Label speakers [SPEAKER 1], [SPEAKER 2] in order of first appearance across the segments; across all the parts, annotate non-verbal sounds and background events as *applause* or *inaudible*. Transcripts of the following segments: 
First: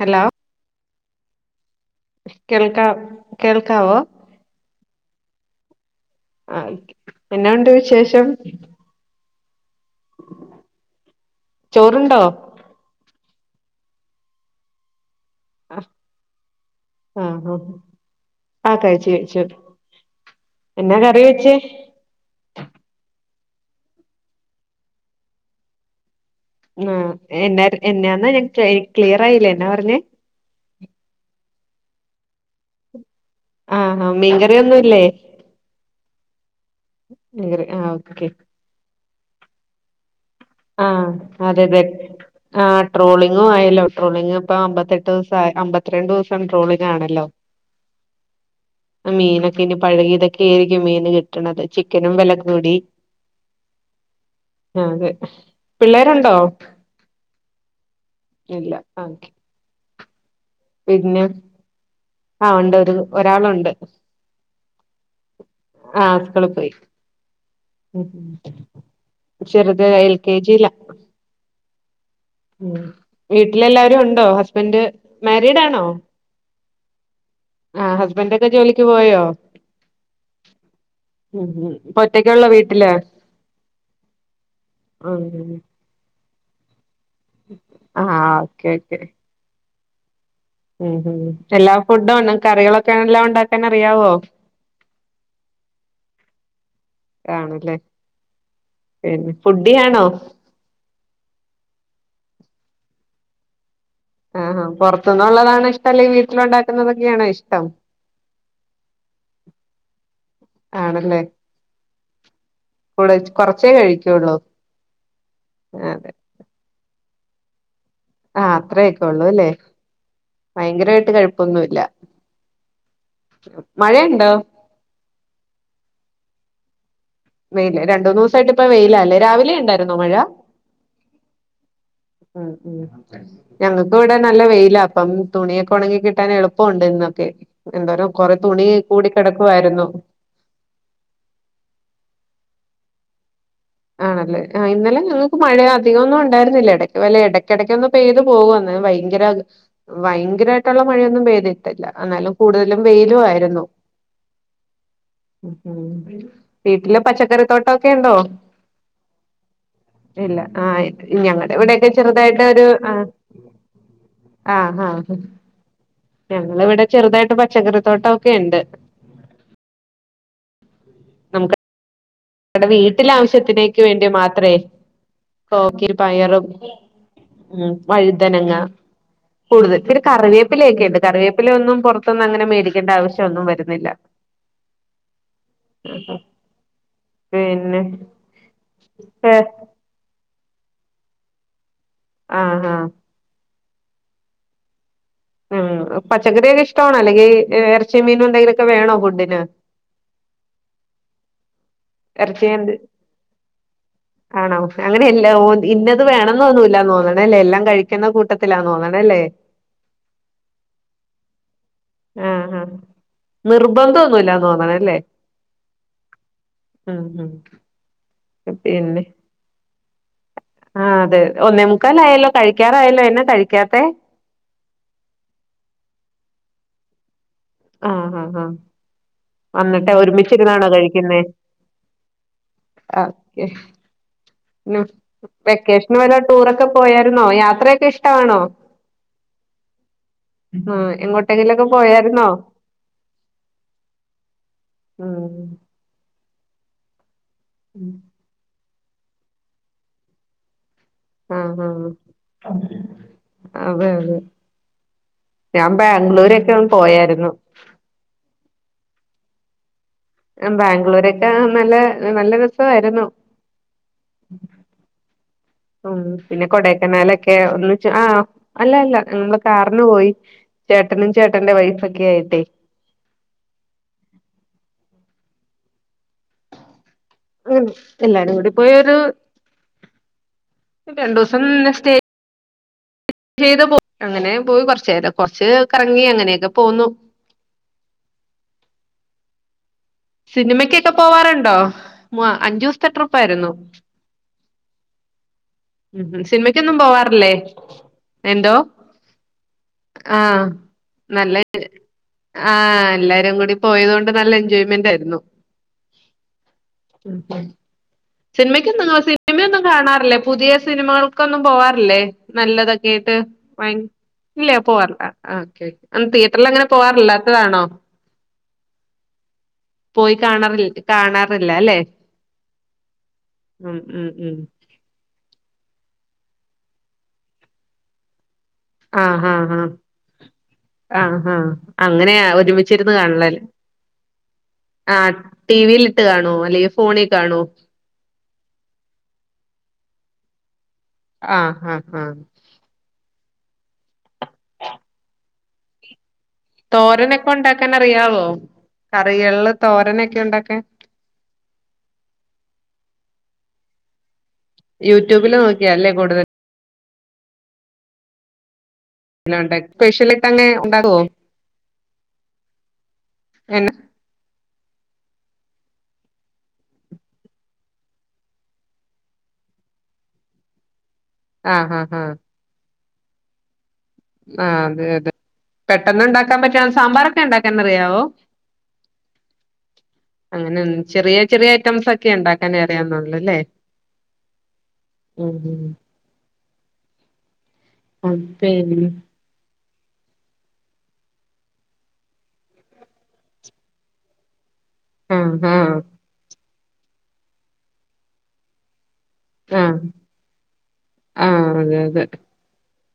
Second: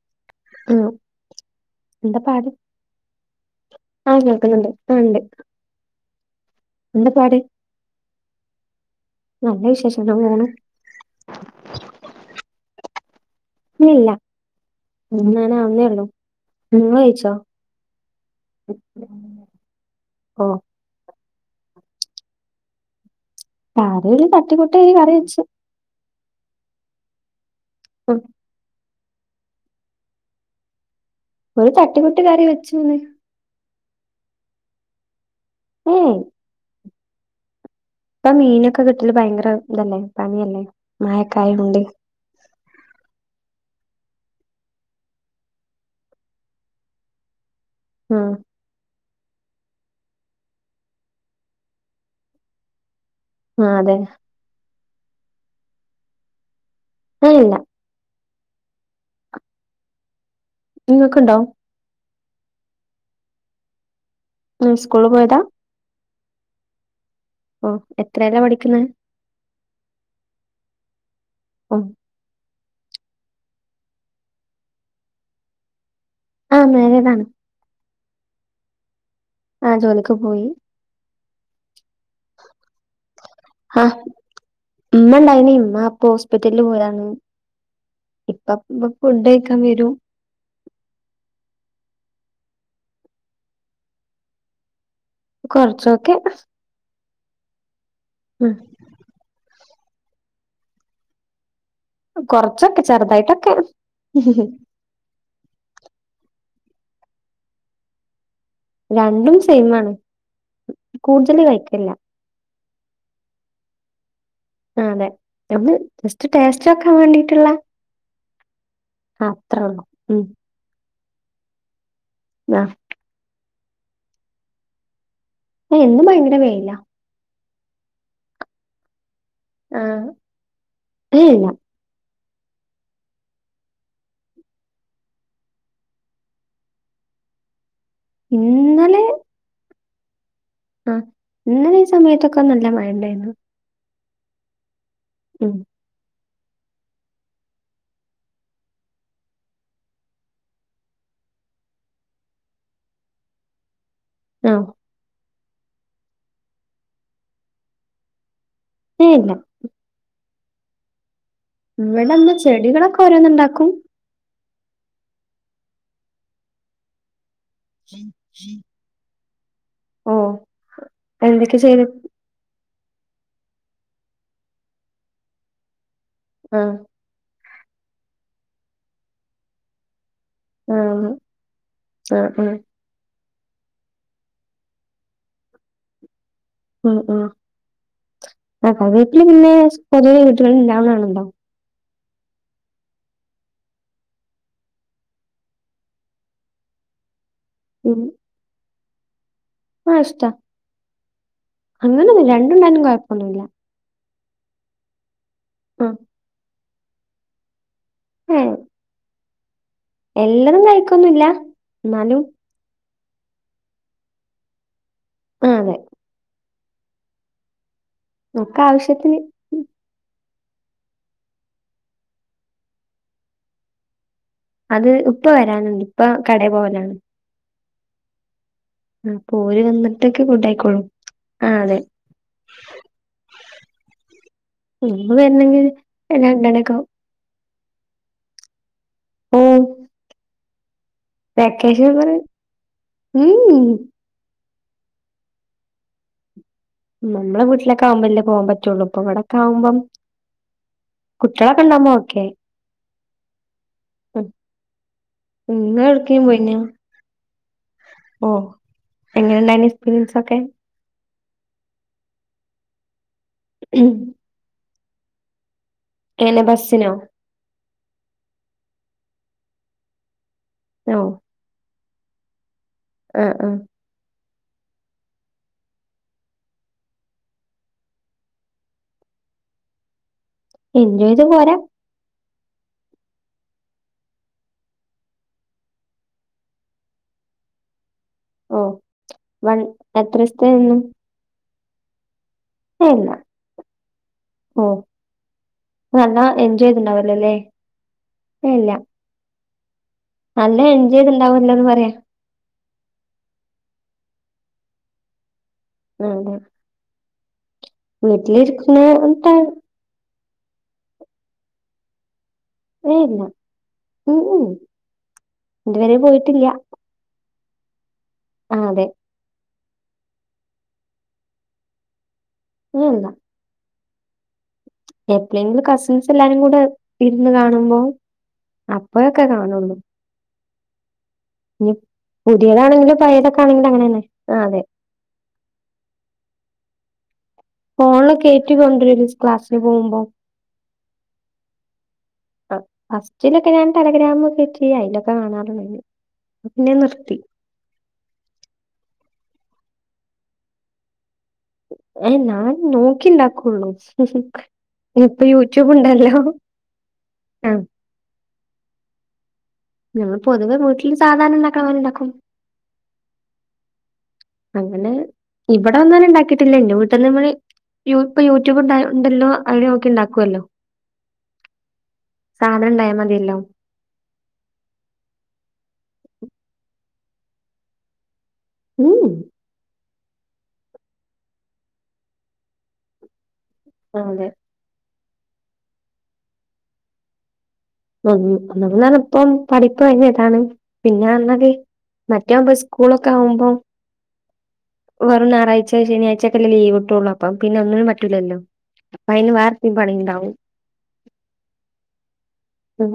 [SPEAKER 1] Hello
[SPEAKER 2] ലോ എന്താ പാട്
[SPEAKER 1] കേൾക്കാ കേൾക്കാവോ
[SPEAKER 2] ആഹ് കേൾക്ക്ന്നുണ്ട്‌ ആഹ് ഉണ്ട്
[SPEAKER 1] ആ ഓക്കേ
[SPEAKER 2] എന്താ പാട്
[SPEAKER 1] എന്നാ ഒണ്ട് വിശേഷം
[SPEAKER 2] നല്ല വിശേ ഷം ഇങ്ങനെ പോണു
[SPEAKER 1] ചോറുണ്ടോ
[SPEAKER 2] ഇല്ലില്ല തിന്നാനാവുന്നേ
[SPEAKER 1] ആഹ്
[SPEAKER 2] ഉള്ളൂ നിങ്ങള് കഴിച്ചോ
[SPEAKER 1] ആഹ് ആഹ് കഴിച്ചു കഴിച്ചു
[SPEAKER 2] ഓഹ്
[SPEAKER 1] എന്നാ കറി ച്ചേ
[SPEAKER 2] അത് തട്ടി കൂട്ടി ഒരു കറി വെച്ചു
[SPEAKER 1] ആഹ് എന്നാ
[SPEAKER 2] ഉം
[SPEAKER 1] എന്നാന്നാ ഞാൻ *unintelligible* ക്ലിയറായില്ല എന്നാ പറഞ്ഞെ
[SPEAKER 2] ഒരു തട്ടി കൂട്ട് കറി വെച്ചൂന്ന്
[SPEAKER 1] ആഹ് ഹാ മീൻ കറി ഒന്നുമില്ലേ
[SPEAKER 2] ഉം
[SPEAKER 1] മീൻ കറി
[SPEAKER 2] ഇപ്പം മീനൊക്കെ കി ട്ടല് ഭയങ്കര ഇതല്ലേ പനിയല്ലേ
[SPEAKER 1] ആഹ്
[SPEAKER 2] മഴയൊക്കെ
[SPEAKER 1] അതെ
[SPEAKER 2] ആയത്കൊണ്ട്
[SPEAKER 1] അതെ ആ ട്രോളിങ്ങും ആയല്ലോ ട്രോളിങ് ഇപ്പം അമ്പത്തിയെട്ട് ദിവസം അമ്പത്തിരണ്ട് ദിവസം ട്രോളിങ് ആണല്ലോ
[SPEAKER 2] ആ
[SPEAKER 1] മീനൊക്കെ ഇനി പഴകിയതൊക്കെ ആരിക്കും മീന് കിട്ടണത് ചിക്കനും വില കൂടി
[SPEAKER 2] ആഹ് അതെ
[SPEAKER 1] ആഹ് അതെ പിള്ളേരൊണ്ടോ
[SPEAKER 2] ആ ഇല്ല
[SPEAKER 1] ഇല്ല ഓക്കേ
[SPEAKER 2] നിങ്ങക്ക്ണ്ടോ
[SPEAKER 1] ആ ഒണ്ടൊരു ഒരാളൊണ്ട്
[SPEAKER 2] ഉം സ്‌കൂള് പോയത
[SPEAKER 1] ആ സ്‌കൂളി പോയ് ഉം
[SPEAKER 2] എത്രേലാ പഠിക്കുന്നെ
[SPEAKER 1] ചെറ്ത് എൽ കെ ജീ ല
[SPEAKER 2] ഉം
[SPEAKER 1] ഉം വീട്ടിലെല്ലാവരു ഒണ്ടോ. ഹസ്ബൻ്റ് മാരീഡ് ആണോ?
[SPEAKER 2] ആഹ് മാരീടാണ്.
[SPEAKER 1] ആഹ് ഹസ്‌ബൻ്റൊക്കെ ജോലിക്ക് പോയോ?
[SPEAKER 2] ആ ജോലിക്ക് പോയി.
[SPEAKER 1] ഉഹും ഇപ്പൊറ്റക്കെ ഒള്ളോ വീട്ടില്
[SPEAKER 2] ആഹ്
[SPEAKER 1] അഹ്.
[SPEAKER 2] പിറ്റലില് പോയാണ്. ഇപ്പ പ് ഫുഡ്‌ കഴിക്കാൻ വരും.
[SPEAKER 1] ഇഹിം എല്ലാ ഫുഡ്ഡും ഒൺ കറികളൊക്കെ എല്ലാം ഒണ്ടാക്കാനറിയാവോ?
[SPEAKER 2] കൊറച്ചൊക്കെ
[SPEAKER 1] ആണല്ലേ
[SPEAKER 2] ഉം
[SPEAKER 1] പിന്നെ ഫു ഡ്ഡിയാണോ?
[SPEAKER 2] കൊറച്ചൊക്കെ ചെറുതായ്ട്ടൊക്കെ.
[SPEAKER 1] ആഹാ പൊറത്തുന്നൊള്ളതാണോ ഇഷ്ട്ടം അല്ലെങ്കിൽ വീട്ടിലൊണ്ടാ ക്കുന്നതൊക്കെയാണോ ഇഷ്ട്ടം?
[SPEAKER 2] രണ്ടും സെയ്മാണ്.
[SPEAKER 1] ആണല്ലേ
[SPEAKER 2] കൂടുതല് കഴിക്കില്ല.
[SPEAKER 1] ക്കൊള്ളു.
[SPEAKER 2] ആ അതെ മ്മള് ജസ്റ്റ്‌ ടേസ്റ്റ്ഓകൻ വാണ്ടി ട്ട്ള്ള
[SPEAKER 1] അഹ് അത്രെക്കെ ഒള്ള് ഇല്ലേ
[SPEAKER 2] ഉം
[SPEAKER 1] ഫയങ്കരട്ട് കഴിപ്പൊനുല്ല
[SPEAKER 2] ആ
[SPEAKER 1] മഴ ഒണ്ടോ
[SPEAKER 2] ഇന്ന് ഭയങ്കര വെയില
[SPEAKER 1] വെയിൽ രണ്ടുന്നുസൈട്ടിപ്പോ വെയിലല്ലെ
[SPEAKER 2] ആ ഇല്ല
[SPEAKER 1] മ്മ് മ്മ് ഞങ്ങൾക്കുംവിടാ നല്ല വെയില അപ്പം തുണിക ഓണങ്ങികിട്ടാൻ എളുപ്പോണ്ട് ഇന്നൊക്കെ ന്തൊരു കൊറേതുണി കൂടി കെടക്കുവാരുന്നു
[SPEAKER 2] അഹ് ഇന്നലെ ഈ സമയത്തൊക്കെ നല്ല മഴണ്ടെരുന്നു
[SPEAKER 1] ആണല്ലേ അഹ് ഇന്നലെ *unintelligible* മഴ അതിക്കൊന്നൊ ണ്ടായിരുന്നില്ല എടക്ക് വല്ല എടയ്ക്കെടക്കൊന്നു പെയ്തു പോവും ന്ന് വയങ്കര വയങ്കരായിട്ടുള്ള മഴയൊന്നും പെയ്തിട്ടില്ല എന്നാലും കൂടുതലും വെയിലു ആയിരുന്നു
[SPEAKER 2] ആഹ്
[SPEAKER 1] വീട്ടില് പച്ചകറി തോട്ടോക്കെ ഒണ്ടോ
[SPEAKER 2] ഏ ഇല്ല
[SPEAKER 1] ഇല്ല ആയ *unintelligible*
[SPEAKER 2] ഇവടെന്താ ചെടികളക്കെ ഓരോന്നൊണ്ടാക്കും
[SPEAKER 1] ആഹ് അഹ് ഹ് ഞങ്ങളിവിടെ ചെറുതായിട്ട് പ പച്ചക്കറി തോട്ടോ ഒക്കെ ഇണ്ട്
[SPEAKER 2] ഓ എന്തക്കേ ചെയ്തു
[SPEAKER 1] വീട്ടില് ആവിശ്യത്തിനേക്ക് വേണ്ടി മാത്രേ കൊക്കിരും പയറും
[SPEAKER 2] ആ
[SPEAKER 1] ഉം വഴുതനങ്ങ *unintelligible* കറിവേപ്പില
[SPEAKER 2] ആ
[SPEAKER 1] ഒക്കെ ഇണ്ട് കറിവേപ്പില ഒന്നും പുറത്ത്
[SPEAKER 2] ആ
[SPEAKER 1] നിന്ന് അങ്ങനെ
[SPEAKER 2] ആ
[SPEAKER 1] മേടിക്കണ്ട ആവിശ്യ എതിക്ക് ഒന്നും വരുന്നില്ല ആ
[SPEAKER 2] മ് ആ തക്കാളിയൊക്കെ ഇല്ലേ പൊതുവെ *unintelligible* ഇല്ലന്നാണല്ലോ
[SPEAKER 1] ആ ഉം പച്ചക്കറിയെല്ലാം ഇഷ്ടവാണോ അല്ലെങ്കിൽ എറച്ചി മീനും എന്തെലൊക്കെ വേണോ ഫുഡിന്
[SPEAKER 2] അഹ് ഇഷ്ടാ അങ്ങനെ ഒന്നുല്ല്യ രണ്ട് ഉണ്ടായാലും കെഴപ്പം ഒന്നുല്ല്യ
[SPEAKER 1] ആ നമുക്ക് അങ്ങനെ എ ഇല്ലാ ഓന്തി ഇന്നത് വേണന്നൊന്നുമില്ല ഇല്ല തോന്ന്ണല്ലേ എല്ലാം കഴി ക്ക്‌ണ
[SPEAKER 2] ഏ
[SPEAKER 1] കൂട്ടത്തിലാ തോന്ന്ണല്ലേ
[SPEAKER 2] എല്ലതും കഴിക്കൊന്നുല്ല എന്നാലും
[SPEAKER 1] നിർബന്ധയൊന്നുമില്ല തോന്ന്ണ് അല്ലേ
[SPEAKER 2] അതെ
[SPEAKER 1] മ് മ്
[SPEAKER 2] ഒക്ക ആവിശ്യത്തിന്
[SPEAKER 1] ആ അതെ അതെ ഒന്നേ മുക്കാല് ആയല്ലോ കഴികാറായല്ലോ എന്ന കഴികാത്തെ
[SPEAKER 2] അത് ഉപ്പ വരാനുണ്ട് ഉപ്പ കടേ പോവലാണ്
[SPEAKER 1] ആ ഹ ഹ
[SPEAKER 2] ആ, അപ്പൊ ഓര്
[SPEAKER 1] വന്നിട്ട്
[SPEAKER 2] വന്നിട്ടൊക്കെ
[SPEAKER 1] ഒരുമിച്ച് ഇരുന്നാണോ
[SPEAKER 2] ഫുഡായിക്കോളും
[SPEAKER 1] കഴിക്കിന്നേ
[SPEAKER 2] ആ അതെ
[SPEAKER 1] ആ കേ ഇന്ന
[SPEAKER 2] ഉമ്മ വരണെങ്കിൽ
[SPEAKER 1] വെക്കേഷന് വല്ല ടൂർ ഒക്കെ
[SPEAKER 2] രണ്ടെണ്ണൊക്കെ
[SPEAKER 1] പോയാരുന്നോ യാത്രയൊക്ക ഇഷ്ടവാണോ *unintelligible*
[SPEAKER 2] പാക്കേജ് ഉവറെ
[SPEAKER 1] പോയാരുന്നോ
[SPEAKER 2] ഊ
[SPEAKER 1] ആ
[SPEAKER 2] നമ്മടെ വീട്ടിലൊക്കാവുംമ്പല്ലേ പോവാൻ പറ്റൂള്ളൂ അവിടൊക്കാവുമ്പം
[SPEAKER 1] ആഹ് ആഹ് ആഹ് അതെ അതെ
[SPEAKER 2] ഉം
[SPEAKER 1] ഞാൻ
[SPEAKER 2] നിങ്ങള് എവിടേക്കേലും പോയിനോ
[SPEAKER 1] ബാംഗ്ലൂരൊക്കെന്ന് പോയാരുന്നു
[SPEAKER 2] എങ്ങനെണ്ടായിനു
[SPEAKER 1] ഞാൻ ബാംഗ്ലൂരേ അഹ് നല്ല നല്ലരസവായിരുന്നു
[SPEAKER 2] ഉം
[SPEAKER 1] പിന്നെ കോടേക്കനാലൊക്കെ ഒന്ന് ചാ ആഹ് അല്ലല്ല നമ്മളെ കാറിനു പോയി ചേട്ടനും ചേട്ടന്റെ വൈഫും ട്ടേ
[SPEAKER 2] ആഹ് ആഹ്
[SPEAKER 1] എല്ലാരും കൂടി പോയൊരു
[SPEAKER 2] എൻജോയ് ചെയ്ത്
[SPEAKER 1] രണ്ടുസം
[SPEAKER 2] പോരാ
[SPEAKER 1] നിന്ന് സ്റ്റേ ഏതു പോ അങ്ങനേം പോയി കുറച്ചുനേരം കുറച്ച് കറങ്ങി അങ്ങനെയൊക്കെ പോന്നു
[SPEAKER 2] ഓഹ് വൺ എത്ര ദിവസത്തെ നിന്നു
[SPEAKER 1] സിനിമയ്‌ക്കൊക്കെ പോവാറുണ്ടോ മ അഞ്ചുസ്ത്ത
[SPEAKER 2] ഏ ഇല്ല
[SPEAKER 1] ട്രിപ്പാരുന്നു
[SPEAKER 2] ഓ നല്ല എൻജോയ്
[SPEAKER 1] സിനിമയ്ക്കൊന്നും പോവാറില്ലേ
[SPEAKER 2] ചെയ്തിണ്ടാവല്ലോല്ലേ
[SPEAKER 1] എന്തോ
[SPEAKER 2] ഏ ഇല്ല
[SPEAKER 1] ആ
[SPEAKER 2] നല്ല എൻജോയ്
[SPEAKER 1] നല്ലത്
[SPEAKER 2] ചെയ്തിണ്ടാവല്ലോന്ന് പറയാ
[SPEAKER 1] ആഹ് എല്ലാരും കൂടി പോയതുകൊണ്ട് നല്ലെൻജോയ്മെന്റായ്രുന്നു
[SPEAKER 2] ആഹ് അതെ
[SPEAKER 1] *unintelligible*
[SPEAKER 2] വീട്ടിലിരിക്കുന്ന
[SPEAKER 1] സിനിമയ്‌ക്കൊന്നും ഇങ്
[SPEAKER 2] ട്ടാ
[SPEAKER 1] സിനിമയൊന്നും കാണാറില്ലെ? പുതിയ സിനിമകൾക്കൊന്നും പോകാറില്ലേ? നല്ലതൊക്കെ
[SPEAKER 2] ഏ
[SPEAKER 1] ഇട്ട്.
[SPEAKER 2] ഇല്ല
[SPEAKER 1] *unintelligible*
[SPEAKER 2] ഉം ഉം
[SPEAKER 1] ഇല്ലേ പോവാറില്ലാ ആഹ് ഓക്കെയോക്കെ
[SPEAKER 2] ഇതുവരെ
[SPEAKER 1] *unintelligible* തീയറ്ററിലങ്ങനെ പോവാറില്ലാ ത്തതാണോ
[SPEAKER 2] ആഹ് അതെ
[SPEAKER 1] പോയി കാണാറിൽ കാണാറില്ല അല്ലേ.
[SPEAKER 2] *unintelligible*
[SPEAKER 1] ഉം ഉം ഉം
[SPEAKER 2] എപ്ളെങ്കിലും കസിൻസ് എല്ലാരും കൂടെ ഇരുന്നു കാണുമ്പോ അപ്പൊഴൊക്കെ
[SPEAKER 1] ആഹ് ആഹ് ആഹ്
[SPEAKER 2] കാണൊള്ളു.
[SPEAKER 1] ആഹ് ഹാ അങ്ങനെയാ ഒരുമിച്ചിരുന്നു കാണലാലേ
[SPEAKER 2] പഴയതൊക്കെ ആണെങ്കിലും അങ്ങനെ തന്നെ ആ അതെ
[SPEAKER 1] ആഹ് ടി വി ലിട്ട് കാണോ അല്ലെങ്കി ഫോണി
[SPEAKER 2] ഫോൺ ലൊക്കെ ഏറ്റികൊണ്ടരും ക്ലാസ്സിന് പോകുമ്പം
[SPEAKER 1] ആഹ് ആ ആഹ്
[SPEAKER 2] തിനൊക്കെ ഞാൻ ടെലിഗ്രാം റ്റി അയ്ലൊക്കെ കാണാ ടൊമേന്
[SPEAKER 1] തോരനൊക്കെ ഉണ്ടാക്കാൻ അറിയാവോ അറിയോ എള്ള് തോരനൊക്കെ ഉണ്ടാക്കാൻ
[SPEAKER 2] എ ഞാൻ നോക്കി ണ്ടാക്കൊള്ളു പ്പ
[SPEAKER 1] യൂട്യൂബില്
[SPEAKER 2] യൂട്യൂബ്
[SPEAKER 1] നോക്കിയാല്ലേ
[SPEAKER 2] ണ്ടല്ലോ
[SPEAKER 1] കൂടുതലും
[SPEAKER 2] ആഹ്
[SPEAKER 1] ന ണ്ടക് പെഷ്യലി തന്നെ ഉണ്ടവൊ
[SPEAKER 2] സാധാരണ ഉണ്ടാക്കണ പോലെ ഉണ്ടാക്കും
[SPEAKER 1] എന
[SPEAKER 2] അങ്ങനെ ഇവടെങ്ങനെ ഇണ്ടാക്കിട്ടില്ല ഇഞ് വീട്ട്ന്ന് മ്മള് യു ഇപ്പ യൂറ്റുബ്ണ്ടല്ലോ അയില് നോക്കി ണ്ടാക്കാല്ലോ
[SPEAKER 1] ആഹ് ആഹ് ആഹ്
[SPEAKER 2] മതിയല്ലോ
[SPEAKER 1] ആഹ അതെ അതെ പെട്ടന്ന് ണ്ടാക്കാൻ അറിയാവുന്ന സാമ്പാറൊക്കെ ഇണ്ടാക്കാൻ അറിയാവോ
[SPEAKER 2] ഉം
[SPEAKER 1] അങ്ങനെ ചെറിയ ചെറിയ ഐറ്റംസൊക്കെ ഇണ്ടാക്കാൻ അറിയാവുന്നുള്ളു ലെ
[SPEAKER 2] ആഹ് അതെ
[SPEAKER 1] ഉം ഉം
[SPEAKER 2] ഉം ഒന്നാമത് ഇപ്പം പഠിപ്പ് കഴിഞ്ഞിട്ടാണ് പിന്നെ പറഞ്ഞാല് മറ്റാവുമ്പോ സ്കൂളൊക്കെ ആവുമ്പോ വെറും
[SPEAKER 1] ആഹ് ആഹ്
[SPEAKER 2] ഞാറാഴ്ച ശനിയാഴ്ചൊക്കെ ലീവ്ട്ടൊള്ളു അപ്പൊ പിന്നെ ഒന്നിനും പറ്റൂലല്ലോ പ്പയ്ന് വേറെത്തെ
[SPEAKER 1] ആഹ്
[SPEAKER 2] പണിണ്ടാകും
[SPEAKER 1] ആഹ് അതെ അതെ
[SPEAKER 2] ഉം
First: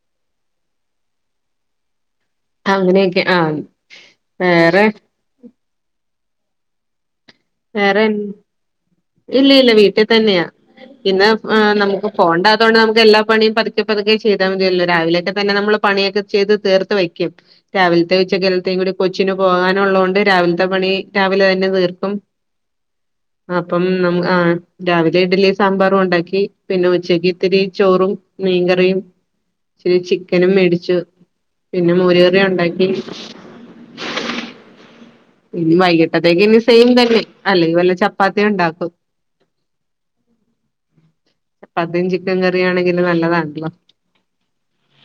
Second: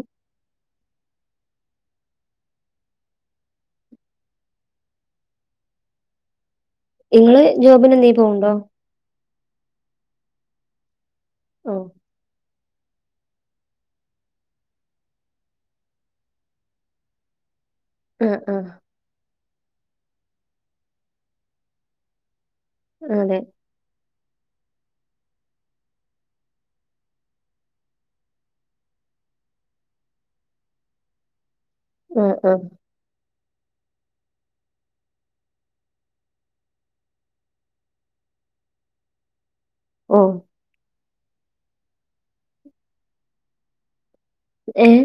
[SPEAKER 1] അങ്ങനെയൊക്കെ ആ വേറെ
[SPEAKER 2] ഇങ്ങള് ജോബിനെന്തേ പോക്ണ്ടോ
[SPEAKER 1] ഇല്ലില്ല വീട്ടിതന്ന്യാ ഇന്ന്
[SPEAKER 2] ഓഹ്
[SPEAKER 1] നമുക്ക് പോണ്ടാ തോണ്ടാ നമുക്ക് എല്ലാ പണിം പതുക്കെ പതുക്കെ ചെയ്താ മതിയല്ലോ രാവിലെക്കെ തന്നെ നമ്മള് പണിയൊക്കെ ചെയ്ത് തീർത് വെക്കും രാവിലത്തെ
[SPEAKER 2] ആഹ് ആഹ്
[SPEAKER 1] ഉച്ചക്കൽത്തെയും കുടി കൊച്ചിനൊ പോവാനുള്ളോണ്ട് രാവിൽതെ പണി രാവിലെന്നെ തീർക്കും
[SPEAKER 2] അതെ
[SPEAKER 1] അപ്പം ആ രാവിലെ ഇഡലിയും സാമ്പാറും ഉണ്ടാക്കി പിന്നെ ഉച്ചക് ഇത്തിരി ചോറും മീൻകറിയും ഇച്ചിരി ചിക്കനും മേടിച്ചു പിന്നെ മോര്
[SPEAKER 2] ആഹ്
[SPEAKER 1] കറി
[SPEAKER 2] ആഹ്
[SPEAKER 1] ഉണ്ടാക്കി പിന്നെ വൈകിട്ടത്തെക്ക് ഇനി സെയിം തന്നെ അല്ലെ വല്ല ചപ്പാത്തിയും ഉണ്ടാക്കും
[SPEAKER 2] ഓ
[SPEAKER 1] ചപ്പാത്തിയും ചിക്കൻ കറിയും ആണെങ്കിൽ പിന്നെ നല്ലതാണല്ലോ
[SPEAKER 2] ഏഹ്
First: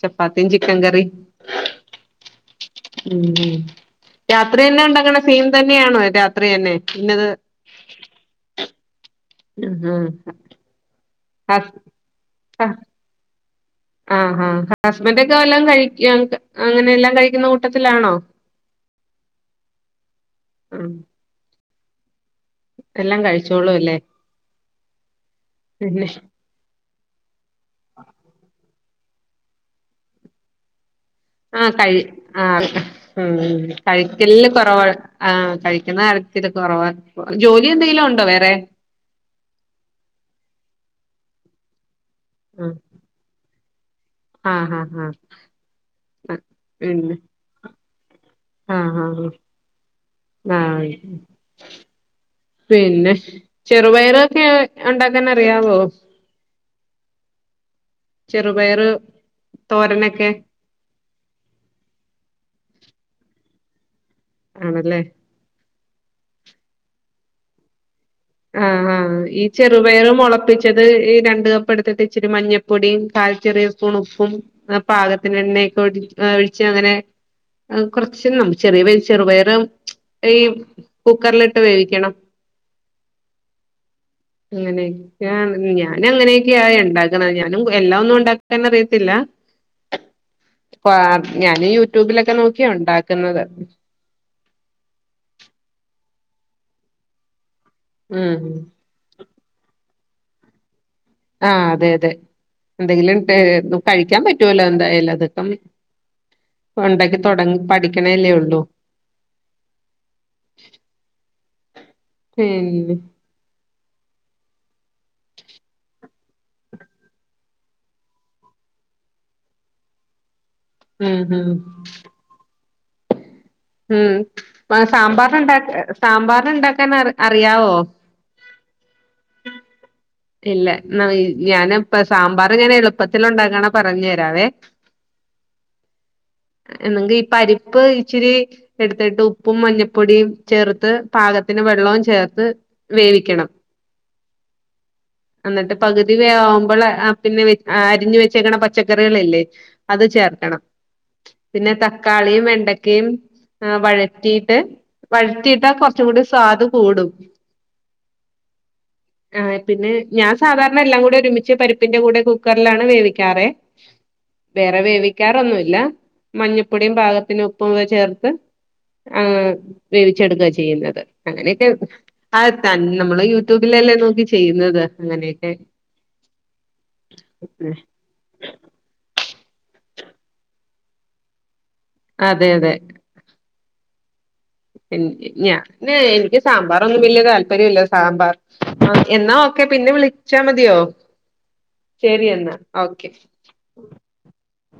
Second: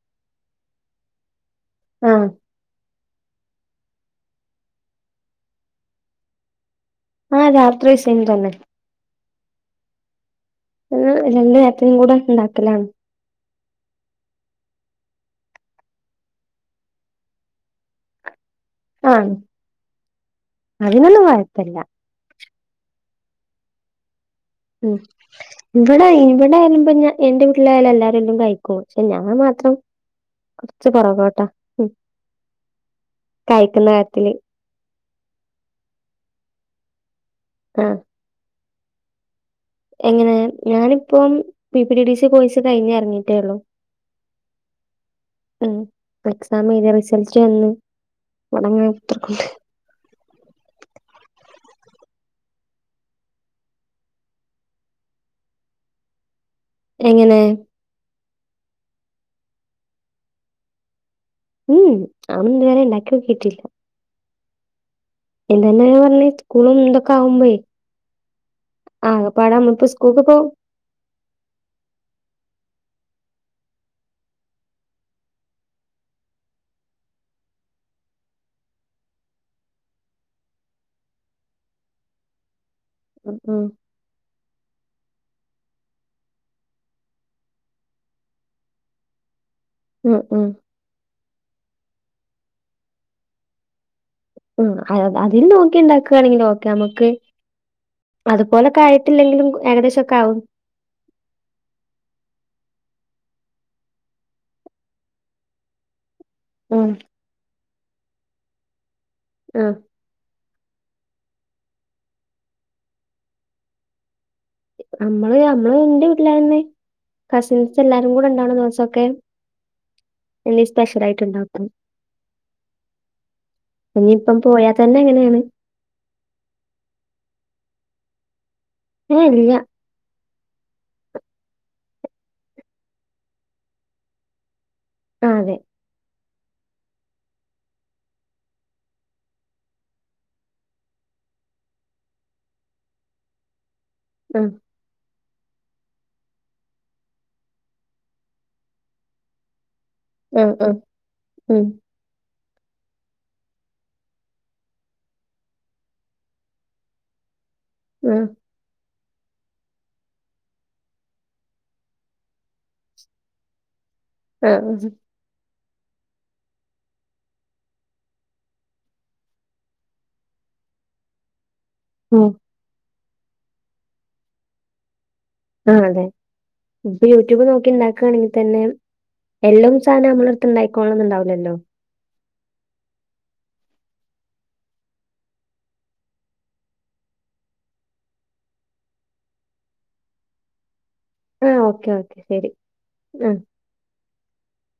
[SPEAKER 1] ചപ്പാത്തിയും ചിക്കൻ കറി
[SPEAKER 2] ആ
[SPEAKER 1] ഊം രാത്രി എന്താ ഉണ്ടാക്ണ സെയിം തന്നെ ആണോ രാത്രി തന്നെ ഇന്നത്
[SPEAKER 2] ആ രാത്രി സെയിം തന്നെ
[SPEAKER 1] ആ ഹാ
[SPEAKER 2] എന്നും രണ്ട് നേരത്ത്നും കൂടെ ഉണ്ടാക്കലാണ്
[SPEAKER 1] ആ ഹാ ഹസ്ബൻ്റ് ഒക്കെ വല്ലോം കഴി അങ്ങനെ എല്ലാം കഴിക്കുന്ന കൂട്ടത്തിലാണോ
[SPEAKER 2] ആ
[SPEAKER 1] ആ
[SPEAKER 2] അതിനൊന്നും കൊയ പ്പല്ലാ
[SPEAKER 1] എല്ലാം കഴിച്ചോളും അല്ലേ
[SPEAKER 2] ഉം ഇവിടെ
[SPEAKER 1] പിന്നെ
[SPEAKER 2] ഇവിടാരും പിന്നെ എൻ്റെ വീട്ടിലായാലും എല്ലാരും എന്തും കഴിക്കും ക്ഷെ ഞാൻ മാത്രം കൊർ
[SPEAKER 1] ആ കഴി ആ ഉം
[SPEAKER 2] കഴിക്കുന്ന കാര്യത്തില്
[SPEAKER 1] കഴിക്കല്ല് കുറവാ ആ കഴിക്കുന്ന കാര്യ ത്തില് കുറവാ ജോലി
[SPEAKER 2] ആഹ്
[SPEAKER 1] എന്തെങ്കിലും ഉണ്ടോ വേറെ
[SPEAKER 2] എങ്ങനെ ഞാനിപ്പം പിപ് P T T C course കഴിഞ്ഞ് ഇറങ്ങീട്ടെ ഉള്ളൂ
[SPEAKER 1] ആഹ് ആഹ് ആഹ്
[SPEAKER 2] ഉം എക്സാം എഴുതി റിസൽറ്റ് വന്ന്
[SPEAKER 1] ആ ഹാ ഹ ആ പിന്നെ ചെറുപയറ് ഒക്കെ ഉണ്ടാക്കാൻ അറിയാവോ
[SPEAKER 2] എങ്ങനെ
[SPEAKER 1] ചെറുപയറ് തോരനൊക്കെ
[SPEAKER 2] ഉം അതൊന്നും ഇതുവരെ ഇണ്ടാക്കി നോക്കിയിട്ടില്ല
[SPEAKER 1] ആണല്ലേ
[SPEAKER 2] ഇതന്നല്ലെ പറഞ്ഞെ സ്‌കൂളും ഇതൊക്കെ ആവുമ്പഴേ
[SPEAKER 1] ആ ഹാ ഈ
[SPEAKER 2] ആകപ്പാടെ നമ്മളിപ്പോ
[SPEAKER 1] ചെറുപയർ
[SPEAKER 2] സ്കൂൾക്ക് പോ
[SPEAKER 1] മുളപ്പിച്ചത് ഈ രണ്ട് കപ്പ് എടുത്തിട്ട് ഇച്ചിരി മഞ്ഞ പൊടിയും കാൽ ചെറിയ സ്പൂൺ ഉപ്പും പാകത്തിന് എണ്ണക്കെ ഒഴിച്ച് അങ്ങനെ കൊർച് ചെറുപയർ ഈ കുക്കർ ലിട്ട് വേവിക്കണം.
[SPEAKER 2] ഉം
[SPEAKER 1] ഇങ്ങനെ ഞാനങ്ങനൊക്കെയാ ആ ഇണ്ടാക്കണേ ഞാനും എല്ലാം ഒന്നും ഉണ്ടാക്കാൻ അറിയില്ല
[SPEAKER 2] ഉം ഉം
[SPEAKER 1] ഞാനീ യൂട്യുബിലൊക്കെ നോക്കിയാ ഉണ്ടാക്കുന്നത്
[SPEAKER 2] മ് അതിൽ നോക്കി ഉണ്ടാക്കാണെങ്കിൽ ഓക്കേ നമ്മക്ക്
[SPEAKER 1] ഉം
[SPEAKER 2] അതുപോലെക്കെ ആയിട്ടില്ലെങ്കിലും ഏകദേശ *unintelligible*
[SPEAKER 1] ആ അതെ അതെ എന്തെങ്കിലും ടെ കഴിക്കാൻ പറ്റുവല്ലോ എന്തായാലും അത്
[SPEAKER 2] ഉം
[SPEAKER 1] ഒണ്ടാക്കി തൊടങ്ങ് പഠി *unintelligible*
[SPEAKER 2] ആ
[SPEAKER 1] *unintelligible*
[SPEAKER 2] അമ്മള് അമ്മള് ഇന്റെ വീട്ടിലായെന്ന് കസിൻസ് എല്ലാരും കൂടെ ഉണ്ടാവുന്ന ദിവസക്കെ എന്തെങ്കിലും
[SPEAKER 1] ഉം
[SPEAKER 2] സ്പെഷ്യലായിട്ട് ഉണ്ടാക്കും
[SPEAKER 1] മ്
[SPEAKER 2] തന്നെ എങ്ങനെയാണ്
[SPEAKER 1] സാമ്പാർന് ണ്ടാക്കാ സാമ്പാർന് ണ്ടാക്കാനറി യാവോ
[SPEAKER 2] ഏ ഇല്ല
[SPEAKER 1] ഇല്ല. ഞാനപ്പ സാമ്പാറ് ഞാൻ എളുപ്പത്തി ഉണ്ടാക്കണ പറഞ്ഞു തരാവേ.
[SPEAKER 2] ആ അതെ.
[SPEAKER 1] എന്നെങ്കി ഈ പരിപ്പ് ഇച്ചിരി എട്ത്തിട്ട് ഉപ്പും മഞ്ഞപ്പൊടിം ചേർത്ത് പാകത്തിന്റെ വെള്ളോം ചേർത്ത് വേവിക്കണം.
[SPEAKER 2] ആ
[SPEAKER 1] അന്നിട്ട് പക്‌തി വേവാവുമ്പള അ പിൻ വെ ആഹ് അരിഞ്ഞു വെച്ചേക്ക്ണ പച്ചക്കറികളില്ലെ അത്
[SPEAKER 2] ആഹ്
[SPEAKER 1] ചേർക്കണം
[SPEAKER 2] ആഹ് ഉം
[SPEAKER 1] പിന്നെ തക്കാളിയും വെ വെക്കേം ആ വഴറ്റീട്ട് വഴറ്റീട്ടാ കൊറച്ചു കൂടി സാദ് കൂടും.
[SPEAKER 2] ആഹ്
[SPEAKER 1] ആ *unintelligible* പിന്നെ ഞാൻ സാധാര്ണ എല്ലാം കൂടി ഒരുമിച്ച് പരിപ്പിന്റെ കൂടെ കുക്കർലാണ് വേവിക്കാറെ വേറെ
[SPEAKER 2] ആഹ്
[SPEAKER 1] വേവിക്കാറൊന്ന് ല്ല മഞ്ഞപ്പൊടിയും പാകത്തിന് ഉപ്പും ക്കെ ചേർത്ത് ആ... വേവിച്ചെട്ക്ക ചെയ്യുന്നത് അങ്ങനെ *unintelligible*
[SPEAKER 2] ഉം
[SPEAKER 1] ആ തൻ നമ്മള് യൂട്യൂബിലല്ലെ നോക്കി ചെയ്യുന്നത് അങ്ങനെയൊക്കെ
[SPEAKER 2] ആഹ അതെ ഇപ്പൊ യൂട്യൂബ് നോക്കി ണ്ടാക്കയാണെങ്കി തെന്നെ എല്ലും സാധ മ്മളെട്ത്ത് ണ്ടായിക്കോൾള്ളംന്ന്ണ്ടാവ് ലല്ലോ.?
[SPEAKER 1] അതെ അതെ. എൻ ഞാ ന്ന് എനിക്ക് സാമ്പാറൊന്നും വല്യ താല്പര്യല്ല്യ സാമ്പാർ ആ എന്നാ ഓക്കെ പിന്നെ വിളിച്ചാ മതിയോ?
[SPEAKER 2] ആഹ ഓക്കെ ഓക്കെ
[SPEAKER 1] ശരി
[SPEAKER 2] ശെരി
[SPEAKER 1] എന്നാ ഓക്കെ
[SPEAKER 2] ആ.
[SPEAKER 1] *unintelligible*